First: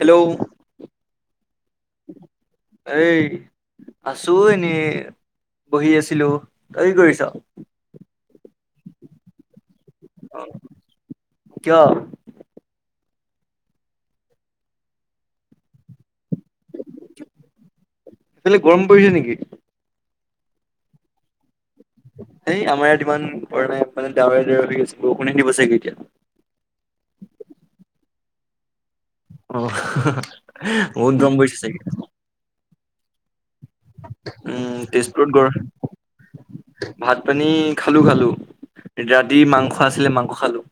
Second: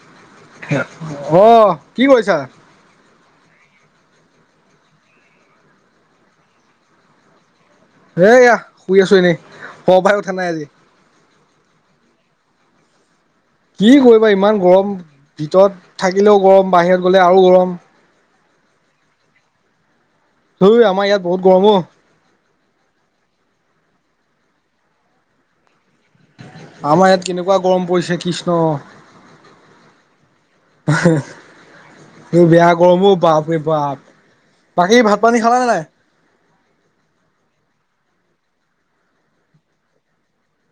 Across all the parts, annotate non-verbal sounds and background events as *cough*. Hello অহ, কি কৰিছা? আছোঁ এনে, বহি আছিলোঁ তই কি কৰিছ? এইয়া, শুই আছোঁ এনেই শুৱাৰ পৰা উঠা নাই আজি। কিয়? কি কৰিবা ইমান গৰম। ভিতৰত থাকিলেও গৰম বাহিৰত গ'লে আৰু গৰম। সেইফালে গৰম পৰিছে নেকি? তুই আমাৰ ইয়াত বহুত গৰম অ, সেই আমাৰ ইয়াত ইমান পৰা নাই। মানে ডাৱৰ ডাৱৰে হৈ আছে বৰষুণে দিব চাগে এতিয়া। আমাৰ ইয়াত কেনেকুৱা গৰম পৰিছে কৃষ্ণ আহ বহুত গৰম পৰিছে চাগে? এই বেয়া গৰম অ' বাপৰে বাপ। উম', বাকী ভাত তেজপুৰত পানী গৰ খালা নে নাই? ভাত পানী খালো খালো ৰাতি মাংস আছিলে মাংস খালো।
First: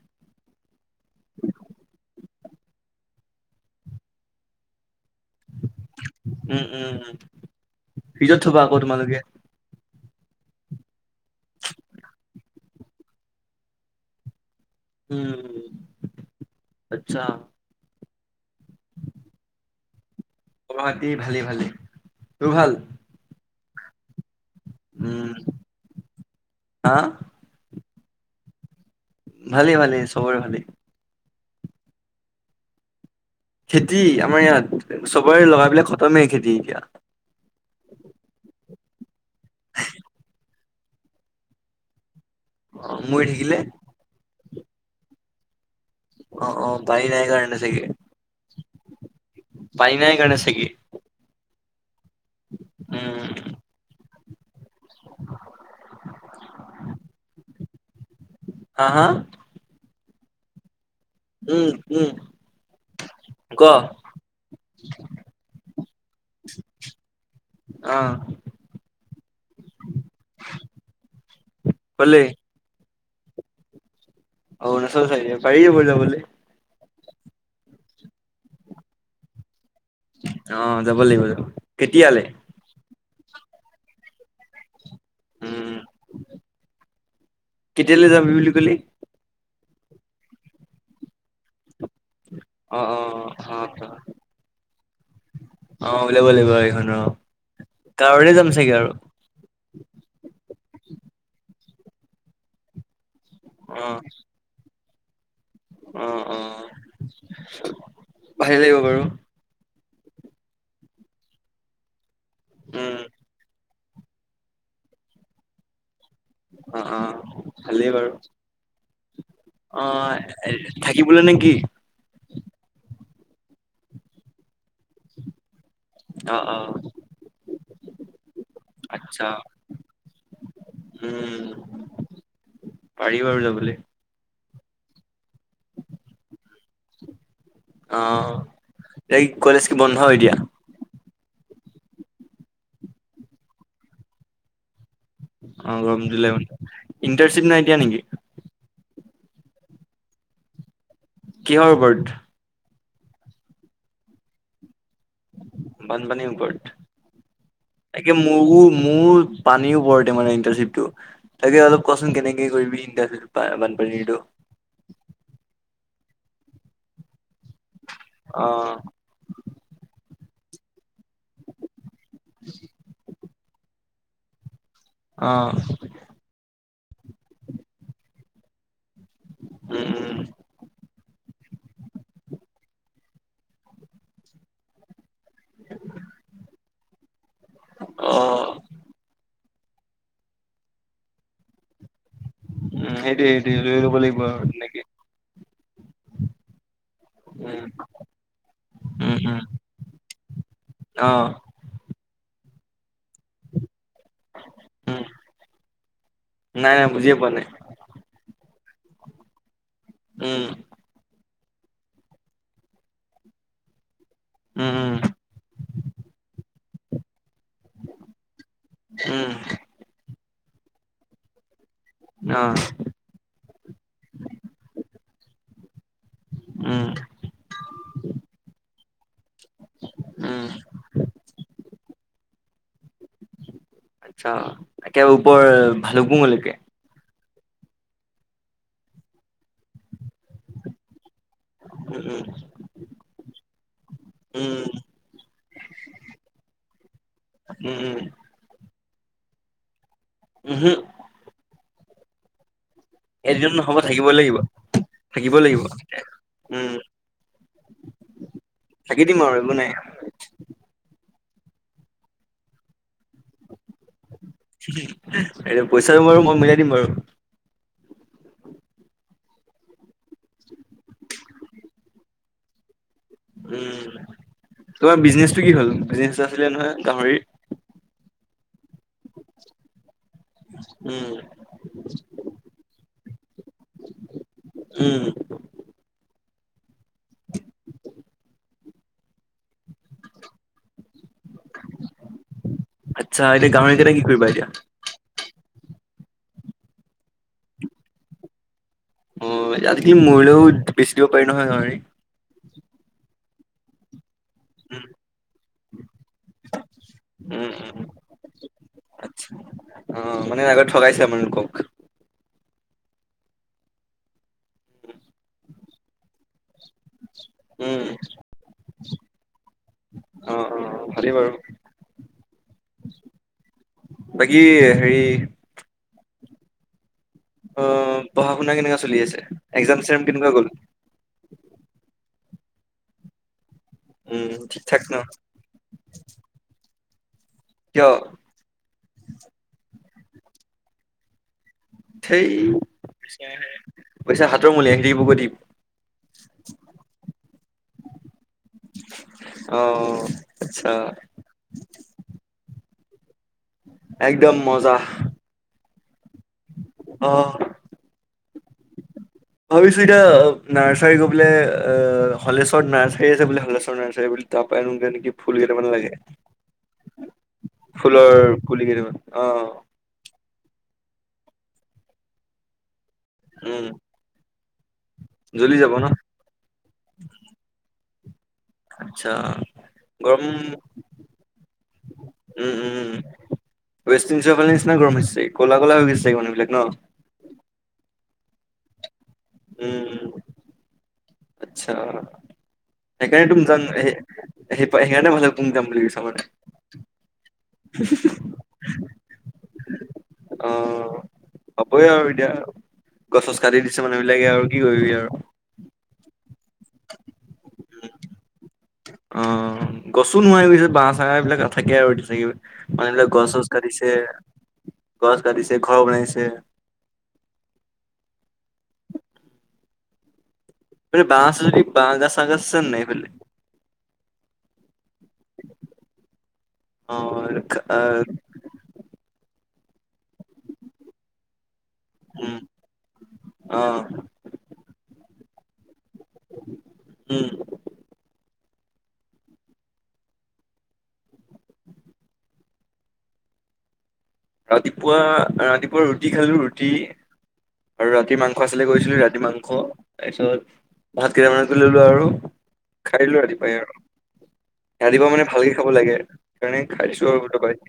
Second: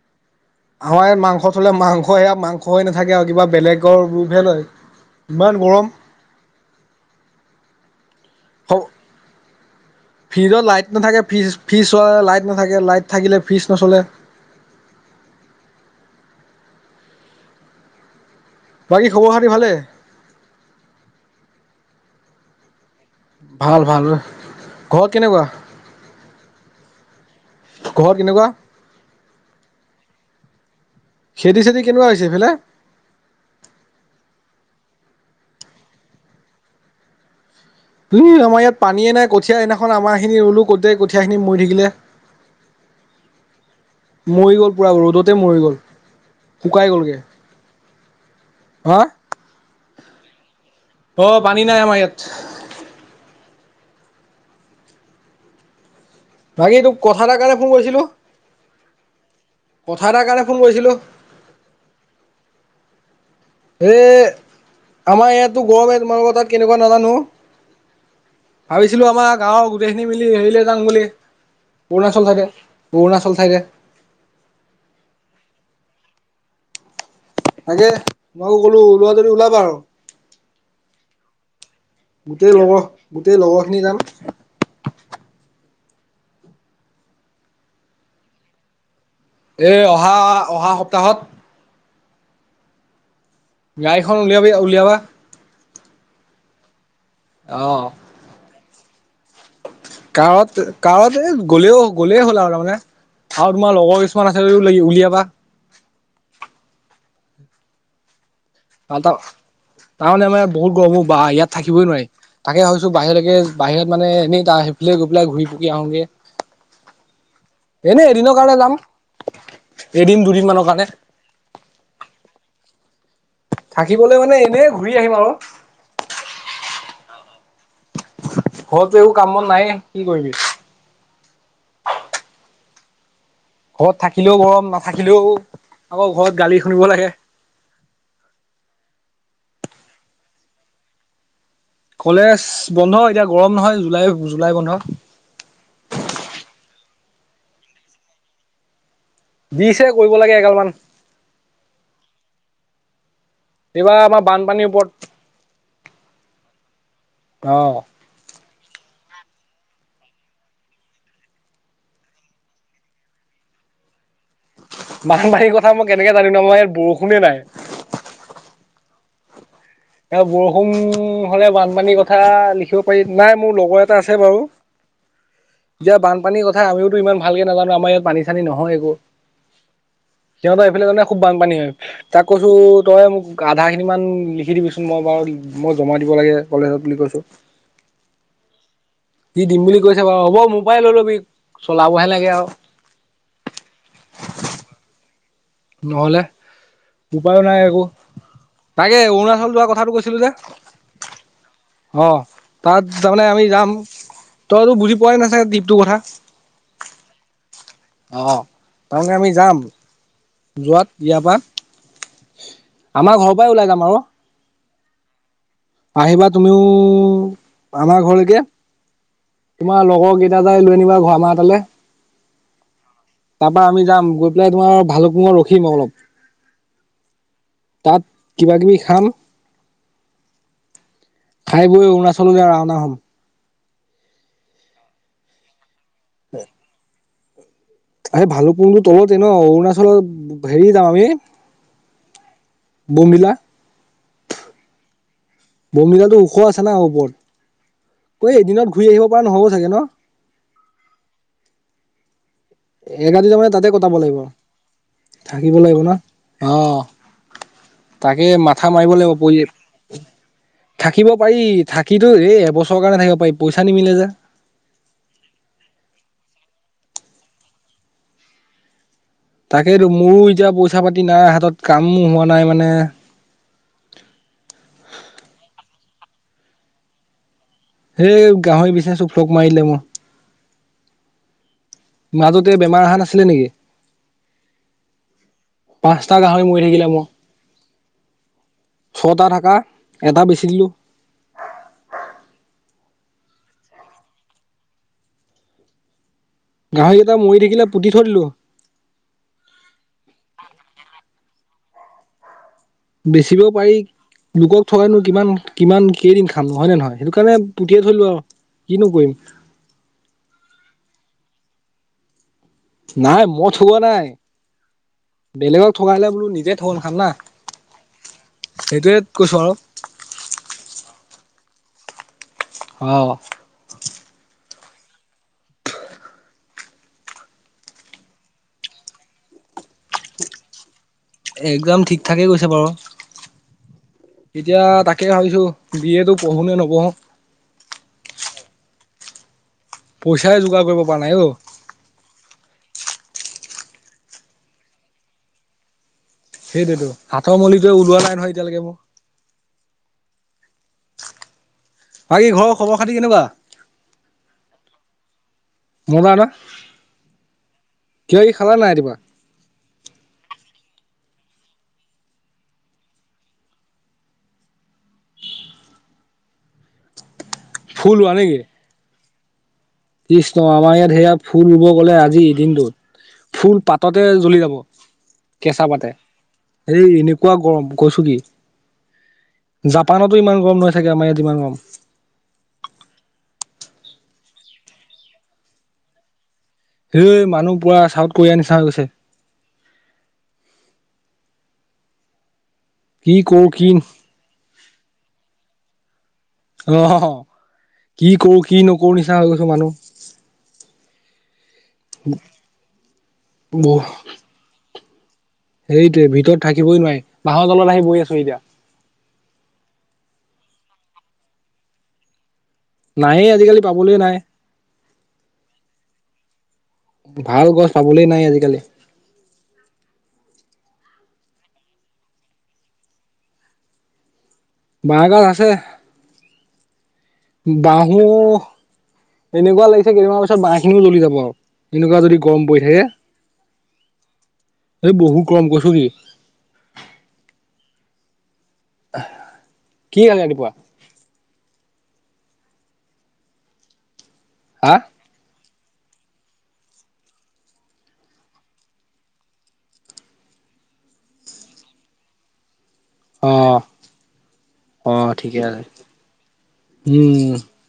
আমাৰ ইয়াত মাংস থলে মাংস সেয়া মাংস হৈ নাথাকে আৰু কিবা বেলেগৰ ৰূপহে লয়। ইমান গৰম উম উম উম', ফিজত থবা আকৌ তোমালোকে ফিজত লাইট নাথাকে। ফিজ ফিজ চলালে লাইট নাথাকে লাইট থাকিলে ফিজ নচলে। উম', আচ্ছা, বাকী খবৰ খাতি ভালেই। বাকী ভালে ভালে, তোৰ ভাল। ভাল ভাল'। ঘৰত উম', কেনেকুৱা হা ঘৰত কেনেকুৱা? ভালেই ভালেই সবৰে ভালেই। খেতি চেতি কেনেকুৱা হৈছে এইফালে? খেতি আমাৰ ইয়াত চবৰে লগাবিলাক খতমেই খেতি এতিয়া। ই- আমাৰ ইয়াত পানীয়ে নাই, কঠীয়া সেইদিনাখন আমাৰ খিনি ৰুলো গোটেই কঠীয়া খিনি মৰি থাকিলে। অ', মৰি থাকিলে? মৰি গ'ল পুৰা, ৰ'দতে মৰি গ'ল। অ', অ', শুকাই পানী গ'লগে নাই কাৰণে চাগে, হা পানী নাই কাৰণে চাগে। অ', পানী নাই আমাৰ ইয়াত। উম'। *inaudible* বাকী তোক কথা এটাৰ কাৰণে ফোন কৰিছিলোঁ হা, হা? কথা এটাৰ কাৰণে ফোন কৰিছিলোঁ। উম', উম'। ক এ আমাৰ ইয়াতো গৰমে তোমালোকৰ তাত কেনেকুৱা নাজানো। অ ভাবিছিলো, আমাৰ গাঁৱৰ গোটেইখিনি মিলি হেৰিলৈ যাম বুলি কলে অৰুণাচল চাইডে। অৰুণাচল চাইডে। অৰুণাচল চাইডে? পাৰি এবাৰ যাবলে। তাকে তোমাকো কলো ওলোৱা যদি ওলাবা আৰু। অ', যাব লাগিব যাব কেতিয়ালে গোটেই লগৰ, গোটেই লগৰ খিনি যাম। উম', কেতিয়ালে যাবি বুলি কলি? এ অহা অহা সপ্তাহত। অঁ অঁ। গাড়ীখন উলিয়াবি উলিয়াবা। অ ওলিয়াব লাগিব এইখনৰ অ কাৰতে যাম ছাগে আৰু। কাৰত কাৰত এই গ'লেও গ'লেই হ'ল আৰু তাৰমানে। আৰু তোমাৰ অ লগৰ কিছুমান আছে যদিও উলিয়াবা। অ অ ভালে লাগিব বাৰু। তাৰমানে আমাৰ ইয়াত বহুত গৰম ঔ বা ইয়াত থাকিবই নোৱাৰি তাকে ভাৱিছো উম বাহিৰলেকে বাহিৰত মানে এনেই তা সেইফালে গৈ পেলাই ঘূৰি পকি আহোঁগে। অঁ অ ভালেই বাৰু। এদিনৰ কাৰণে যাম। এদিন দুদিন অহ মানৰ কাৰণে থাকিবলে নেকি? থাকিবলৈ মানে এনেই ঘূৰি আহিম আৰু। অ, অ'। ঘৰতো একো আচ্ছা কাম-বন‌ নাই কি কৰিবি? উম, পাৰি। বাৰু যাবলে। ঘৰত থাকিলেও গৰম, নাথাকিলেও আকৌ ঘৰত গালি শুনিব লাগে। অ', এই কলেজ কি বন্ধ এতিয়া? কলেজ বন্ধ এতিয়া গৰম নহয় জুলাই, জুলাই বন্ধ। অ' গৰম দিলে মানে ইণ্টাৰ চিট নাই দিয়া নেকি? দিছে কৰিব লাগে এগাল মান। কিহৰ ওপৰত? কিবা আমাৰ বানপানীৰ ওপৰত। বানপানীৰ ওপৰত অ', তাকে মোৰ মোৰ পানীও ওপৰতে মানে ইণ্টাৰশ্বিপ টো তাকে অলপ কচোন কেনেকে কৰিবি ইণ্টাৰ্ণশ্চিপ বানপানীৰটো বানপানীৰ কথা মই কেনেকে জানিম? আমাৰ ইয়াত বৰষুণে নাই। অহ। এ বৰষুণ হ'লে বানপানীৰ কথা লিখিব পাৰি। নাই মোৰ লগৰ এটা আছে বাৰু। অ', এতিয়া বানপানীৰ কথা আমিওতো ইমান ভালকে নাজানো। আমাৰ ইয়াত পানী-চানী নহয় একো। উম, উম, সিহঁত এইফালে *unintelligible* খুব বানপানী হয়, তাক কৈছো তই মোক আধা খিনি মান লিখি দিবিচোন মই বাৰু মই জমা দিব লাগে কলেজত বুলি কৈছো। অ দি দিম বুলি কৈছে বাৰু হ'ব মোৰ পৰা লৈ ল'বি চলাবহে লাগে। আৰু উম সেইটোৱে সেইটোৱে লৈ লব লাগিব আৰু নেকি? নহলে উপায়ো নাই উম, একো। তাকে উম, উম, অৰুণাচল যোৱা কথাটো কৈছিলো যে অ', অ তাত তাৰমানে আমি যাম তইতো বুজি উম, পোৱাই নাই চাগে টিপটো কথা? অ *unintelligible* তাৰমানে আমি যাম উম, যোৱাত ইয়াৰ পৰা আমাৰ ঘৰৰ পৰাই ওলাই যাম আৰু। উম, উম, আহিবা তুমিও। আমাৰ ঘৰলৈকে উম, তোমাৰ লগৰ কেইটা যাই লৈ আনিবা আমাৰ তালে। অ তাৰ পৰা আমি যাম গৈ পেলাই তোমাৰ ভালুক মুখত ৰখিম অলপ। উম, তাত কিবা-কিবি খাম। উম। খাই-বৈ অৰুণাচললৈ ৰাওনা হ'ম। আচ্ছা একেবাৰে ওপৰ ভাল কুঙলৈকে? আ ভালুপুংটো তলতে ন অৰুণাচলত হেৰি যাম আমি। উম উম বমডিলা বমিডিলাটো ওখ আছে না ওপৰত উম উম উম কঐ এদিনত ঘুৰি আহিব পৰা নহ'ব চাগে ন উহো এক ৰাতি টাতে মানে তাতে হ'ব কটাব থাকিব লাগিব থাকিব লাগিব ন অ উম তাকে মাথা মাৰিব থাকি লাগিব দিম আৰু পৰি একো নাই থাকিব পাৰি থাকিতো দেই এবছৰৰ কাৰণে থাকিব পাৰি পইচা নিমিলে যে এয়া পইচাটো বাৰু মই মিলাই দিম বাৰু তাকেইতো মোৰো এতিয়া পইচা পাতি নাই হাতত কামো হোৱা নাই মানে উম তোমাৰ বিজনেচটো কি হ'ল বিজনেচ আছিলে নহয় গাহৰি সেই গাহৰি বিচাৰ চো ফোক মাৰিলে মোক উম মাজতে বেমাৰ অহা নাছিলে নেকি উম পাঁচটা গাহৰি ম থাকে ম ছটা থাকা এটা বেচি দিলো আচ্ছা এতিয়া গাহৰিকেইটা কি কৰিবা এতিয়া গাহৰিকেইটা মৰি থাকিলে পুতি থৰিলো অ আজিকালি মৰিলেও বেছি দিব পাৰি নহয় ন বেচিবও পাৰি লোকক উম থয়নো কিমান কিমান কেইদিন খাম নহয় নে নহয় সেইটো কাৰণে উম উম, পঠিয়াই থৈলো আৰু কি নকৰিম আচ্ছা অ মানে আগত ঠগাইছে আপালোকক নাই মই থোৱা নাই বেলেগক থকিলে বোলো নিজে থ খান না উম সেইটোৱে কৈছো আৰু অ অ ভালেই বাৰু অ সেৰি অ পঢ়া শুনা কেনেকুৱা চলি আছে, একজাম চেকজাম কেনেকুৱা গ'ল? থাকে গৈছে বাৰু, উম এতিয়া ঠিক ঠাক ন তাকে ভাবিছো বি এটো পঢ়ো নে নপঢ়ো? কিয়? পইচাই যোগাৰ কৰিব পৰা নাই অ। ধেই, পইচা হাতৰ মইলা *unintelligible* সেইটোতো হাতৰ মলিটে ওলোৱা নাই নহয় এতিয়ালৈকে মোৰ। অ আচ্ছা। বাকী ঘৰৰ খবৰ খাতি কেনেকুৱা? একদম মজা। মজা ন অ কিবা কিবি খালা নাই ৰাতিপুৱা ভাবিছোঁ এতিয়া নাৰচ *unintelligible* হলেশ্বৰ নাৰ্চাৰী আছে বুলে হলেশ্বৰ নাৰ্চাৰী বুলি তাৰপৰাই ৰুৱগে নেকি ফুল কেইটামান *unintelligible* *unintelligible* ফুল ৰোৱা ফুলৰ নেকি পুলি কেইটামান অ। কৃষ্ণ আমাৰ ইয়াত সেয়া ফুল ৰুব গ'লে আজি দিনটোত ফুল উম পাততে জ্বলি যাব, জ্বলি কেঁচা যাব ন পাতে, সেই এনেকুৱা গৰম প কৈছো কি, আচ্ছা জাপানতো ইমান গৰম নহয় চাগে আমাৰ ইয়াত যিমান গৰম। উম উম উম ৱেষ্ট ইজৰ ফালে নিচিনা গৰমছে ক'লা কলা হৈ গৈছে মুহবিলাক। হেই মানুহ পুৰা চাউথ কোৰিয়াৰ নিচিনা হৈ গৈছে। উম আচ্ছা। কি কৰো কি সেইকাৰনে *unintelligible* অ, *unintelligible* কি কৰো কি নকৰো নিচনা হৈ গৈছে মানুহ। অ, হবই আৰু এতিয়া গছ-চছ কাটি দিছে মানুহ বিলাকে আৰু কি কৰিবি আৰু। সেইটোৱে ভিতৰত থাকিবই নোৱায়ে বাঁহৰ তলত আহি বৈ আছো এতিয়া। অ গছো নোহাৱা গৈছে বাঁহ চাহ এইবিলাক নাথাকে আৰু এতিয়া থাকিব মানুহবিলাক নায়েই গছ- চছ আজিকালি কাটিছে। পাবলৈ নাই গছ কাটিছে, ঘৰ বনাইছে। ভাল গছ পাবলৈ নাই আজিকালি *unintelligible* বাহঁ আছে যদি বাহঁ গাজ চাহ গাজ আছে নে নাই এইফালদি? বাঁহ গাজ আছে অ বাহো আহ এনেকুৱা লাগিছে কেইদিনমান পাছত বাহঁ খিনিও জ্বলি যাব আৰু। এনেকুৱা যদি উম গৰম পৰি থাকে অ এ বহুত গৰম কৈছোঁ কি? উম, আহ, কি গাল *unintelligible* হা ৰাতিপুৱা -ৰাতিপুৱা ৰুটি খালো ৰুটি আৰু ৰাতিৰ মাংস আছিলে গৈছিলো ৰাতি মাংস তাৰপিছত ভাত কেইটামানকে ললো আৰু খাই দিলো অ ৰাতিপুৱাই আৰু। অ ৰাতিপুৱা মানে ঠিকে ভালকে আছে খাব লাগে সেইকাৰণে খাই দিছো আৰু উম দবাই।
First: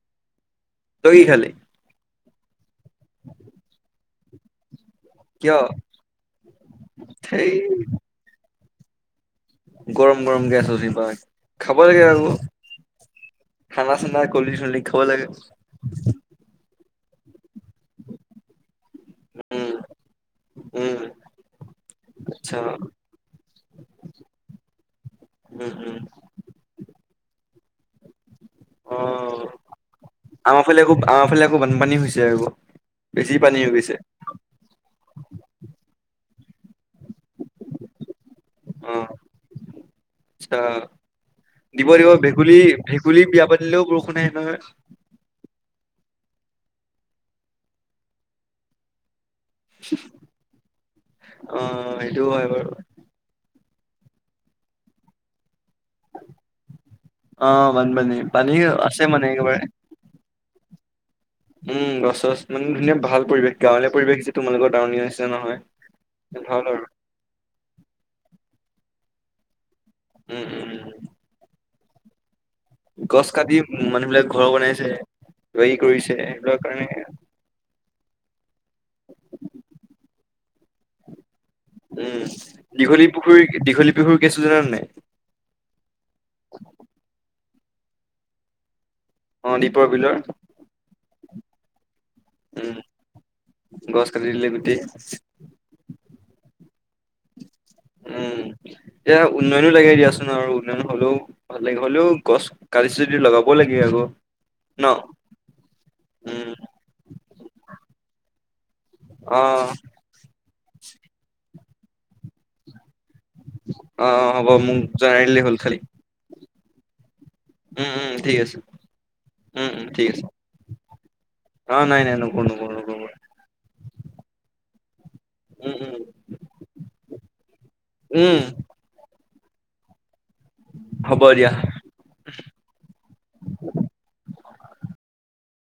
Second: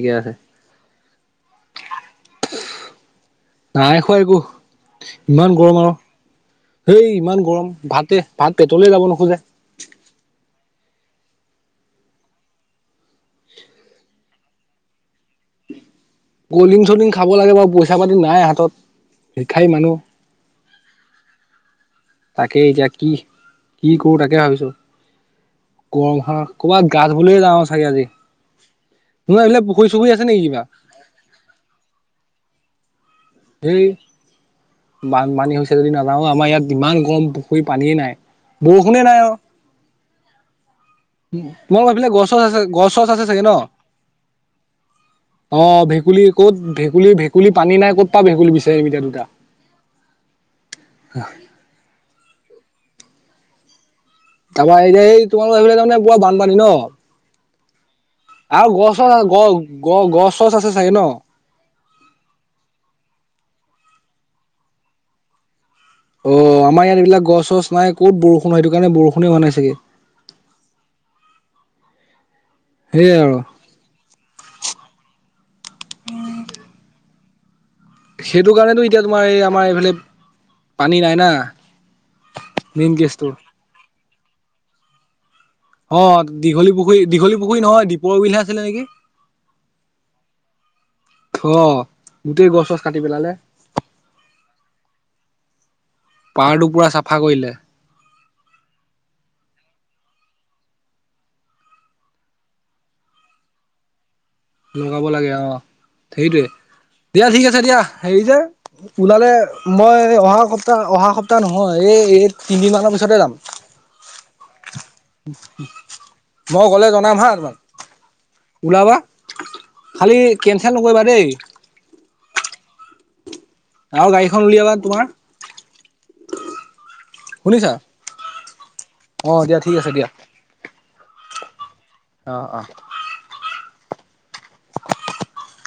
*unintelligible* তই কি খালি? নাই খোৱা একো। ইমান কিয় গৰম আৰু হেই ইমান সেই গৰম ভাতে ভাত পেটলে যাব নোখোজে। গৰম-গৰম গেছ হচি পাই খাব *unintelligible* ঠাণ্ডা -চান্দা কলদৃং-চলদৃং খাব লাগে। কলিং - চলিং খাব লাগে বাৰু পইচা পাতি নায়ে হাতত ভিক্ষাৰী উম মানুহ। উম। তাকে আচ্ছা এতিয়া কি কি কৰো তাকে ভাবিছো। উম উম গৰম খনত ক'ৰবাত গা ধুবলে যাওঁ চাগে আজি অ ন এইবিলাক পু আমাৰ ফালে আকৌ আমাৰ ফালে আকৌ বানপানী হৈছে আক বেছি পানী হৈ সেই গৈছে। বানপানী হৈছে যদি নাজাও আমাৰ ইয়াত ইমান গৰম। পুখুৰী পানীয়ে নাই বৰষুণে নাই অ। আচ্ছা। দিব তোমালোকৰ দিব সেইফালে গছ চছ ভেকুলী আছে গছ চছ ভেকুলী আছে চাগে বিয়া ন পাতিলেও বৰষুণ অ ভেকুলী ক'ত ভেকুলী ভেকুলী পানী নাই ক'ত পা ভেকুলী বিচাৰিম এতিয়া দুটা। অ' সেইটো হয় বাৰু। তাৰপা এই যে এই তোমাৰ। অ'সেইফালে তাৰমানে পোৰা বানপানী ন অ বানপানী পানী আৰু আছে মানে গছৰ গ একেবাৰে গছ গছ খৰছ আছে চাগে ন। উম। গছ চছ মানে ধুনীয়া ভাল পৰিৱেশ গাঁৱলীয়া পৰিৱেশ হৈছে তোমালোকৰ টাউনৰ নিচিনা নহয়। অ ভাল আৰু আমাৰ ইয়াত এইবিলাক গছ চছ নাই ক'ত বৰষুণ হয়। সেইটো কাৰণে বৰষুণ হোৱা নাই চাগে। উম, উম। সেয়াই গছ আৰু কাটি মানুহ বিলাক ঘৰ বনাইছে খৰি কৰিছে। সেইবিলাক কাৰণে সেইটো কাৰণেতো এতিয়া তোমাৰ এই আমাৰ এইফালে পানী নাই না। উম। মেইন দীঘলী কেচটোৰ পুখুৰী দীঘলী পুখুৰী কেঁচু জানা নে নাই। অ'দীঘলী পুখুৰী দীঘলী পুখুৰী নহয়। দীপৰ বিলহে আছিলে নেকি। অ'দীপৰ বিলৰ। হ গোটেই গছ চছ উম কাটি পেলালে গছ কাটি দিলে গোটেই পাৰটো পুৰা। চাফা কৰিলে। উম এয়া উন্নয়নো লাগে দিয়াচোন আৰু উন্নয়ন হ'লেও ভাল লাগে হ'লেও গছ কাটিছে। যদি লগাব লাগে আকৌ। ন লগাব লাগে অ সেইটোৱে। উম দিয়া ঠিক আছে দিয়া হেৰি যে ওলালে, অ মই অহা সপ্তাহ অহা সপ্তাহ নহয়। অ' এই তিনিদমানৰ পিছতে যাম। অ' হ'ব মোক জনাদিলেই হ'ল খালি। মই গ'লে জনাম হা। উম, উম। ঠিক আছে। উম উম ঠিক খালী আছে কেনচেল নকৰিবা দেই। অ নাই নাই নকো নকো নো ন। আৰু গাড়ীখন উলিয়াবা তোমাৰ। উম, উম, শুনিছা উম, উম। অ' দিয়া ঠিক আছে দিয়া। ব দিয়া। আহ, আহ।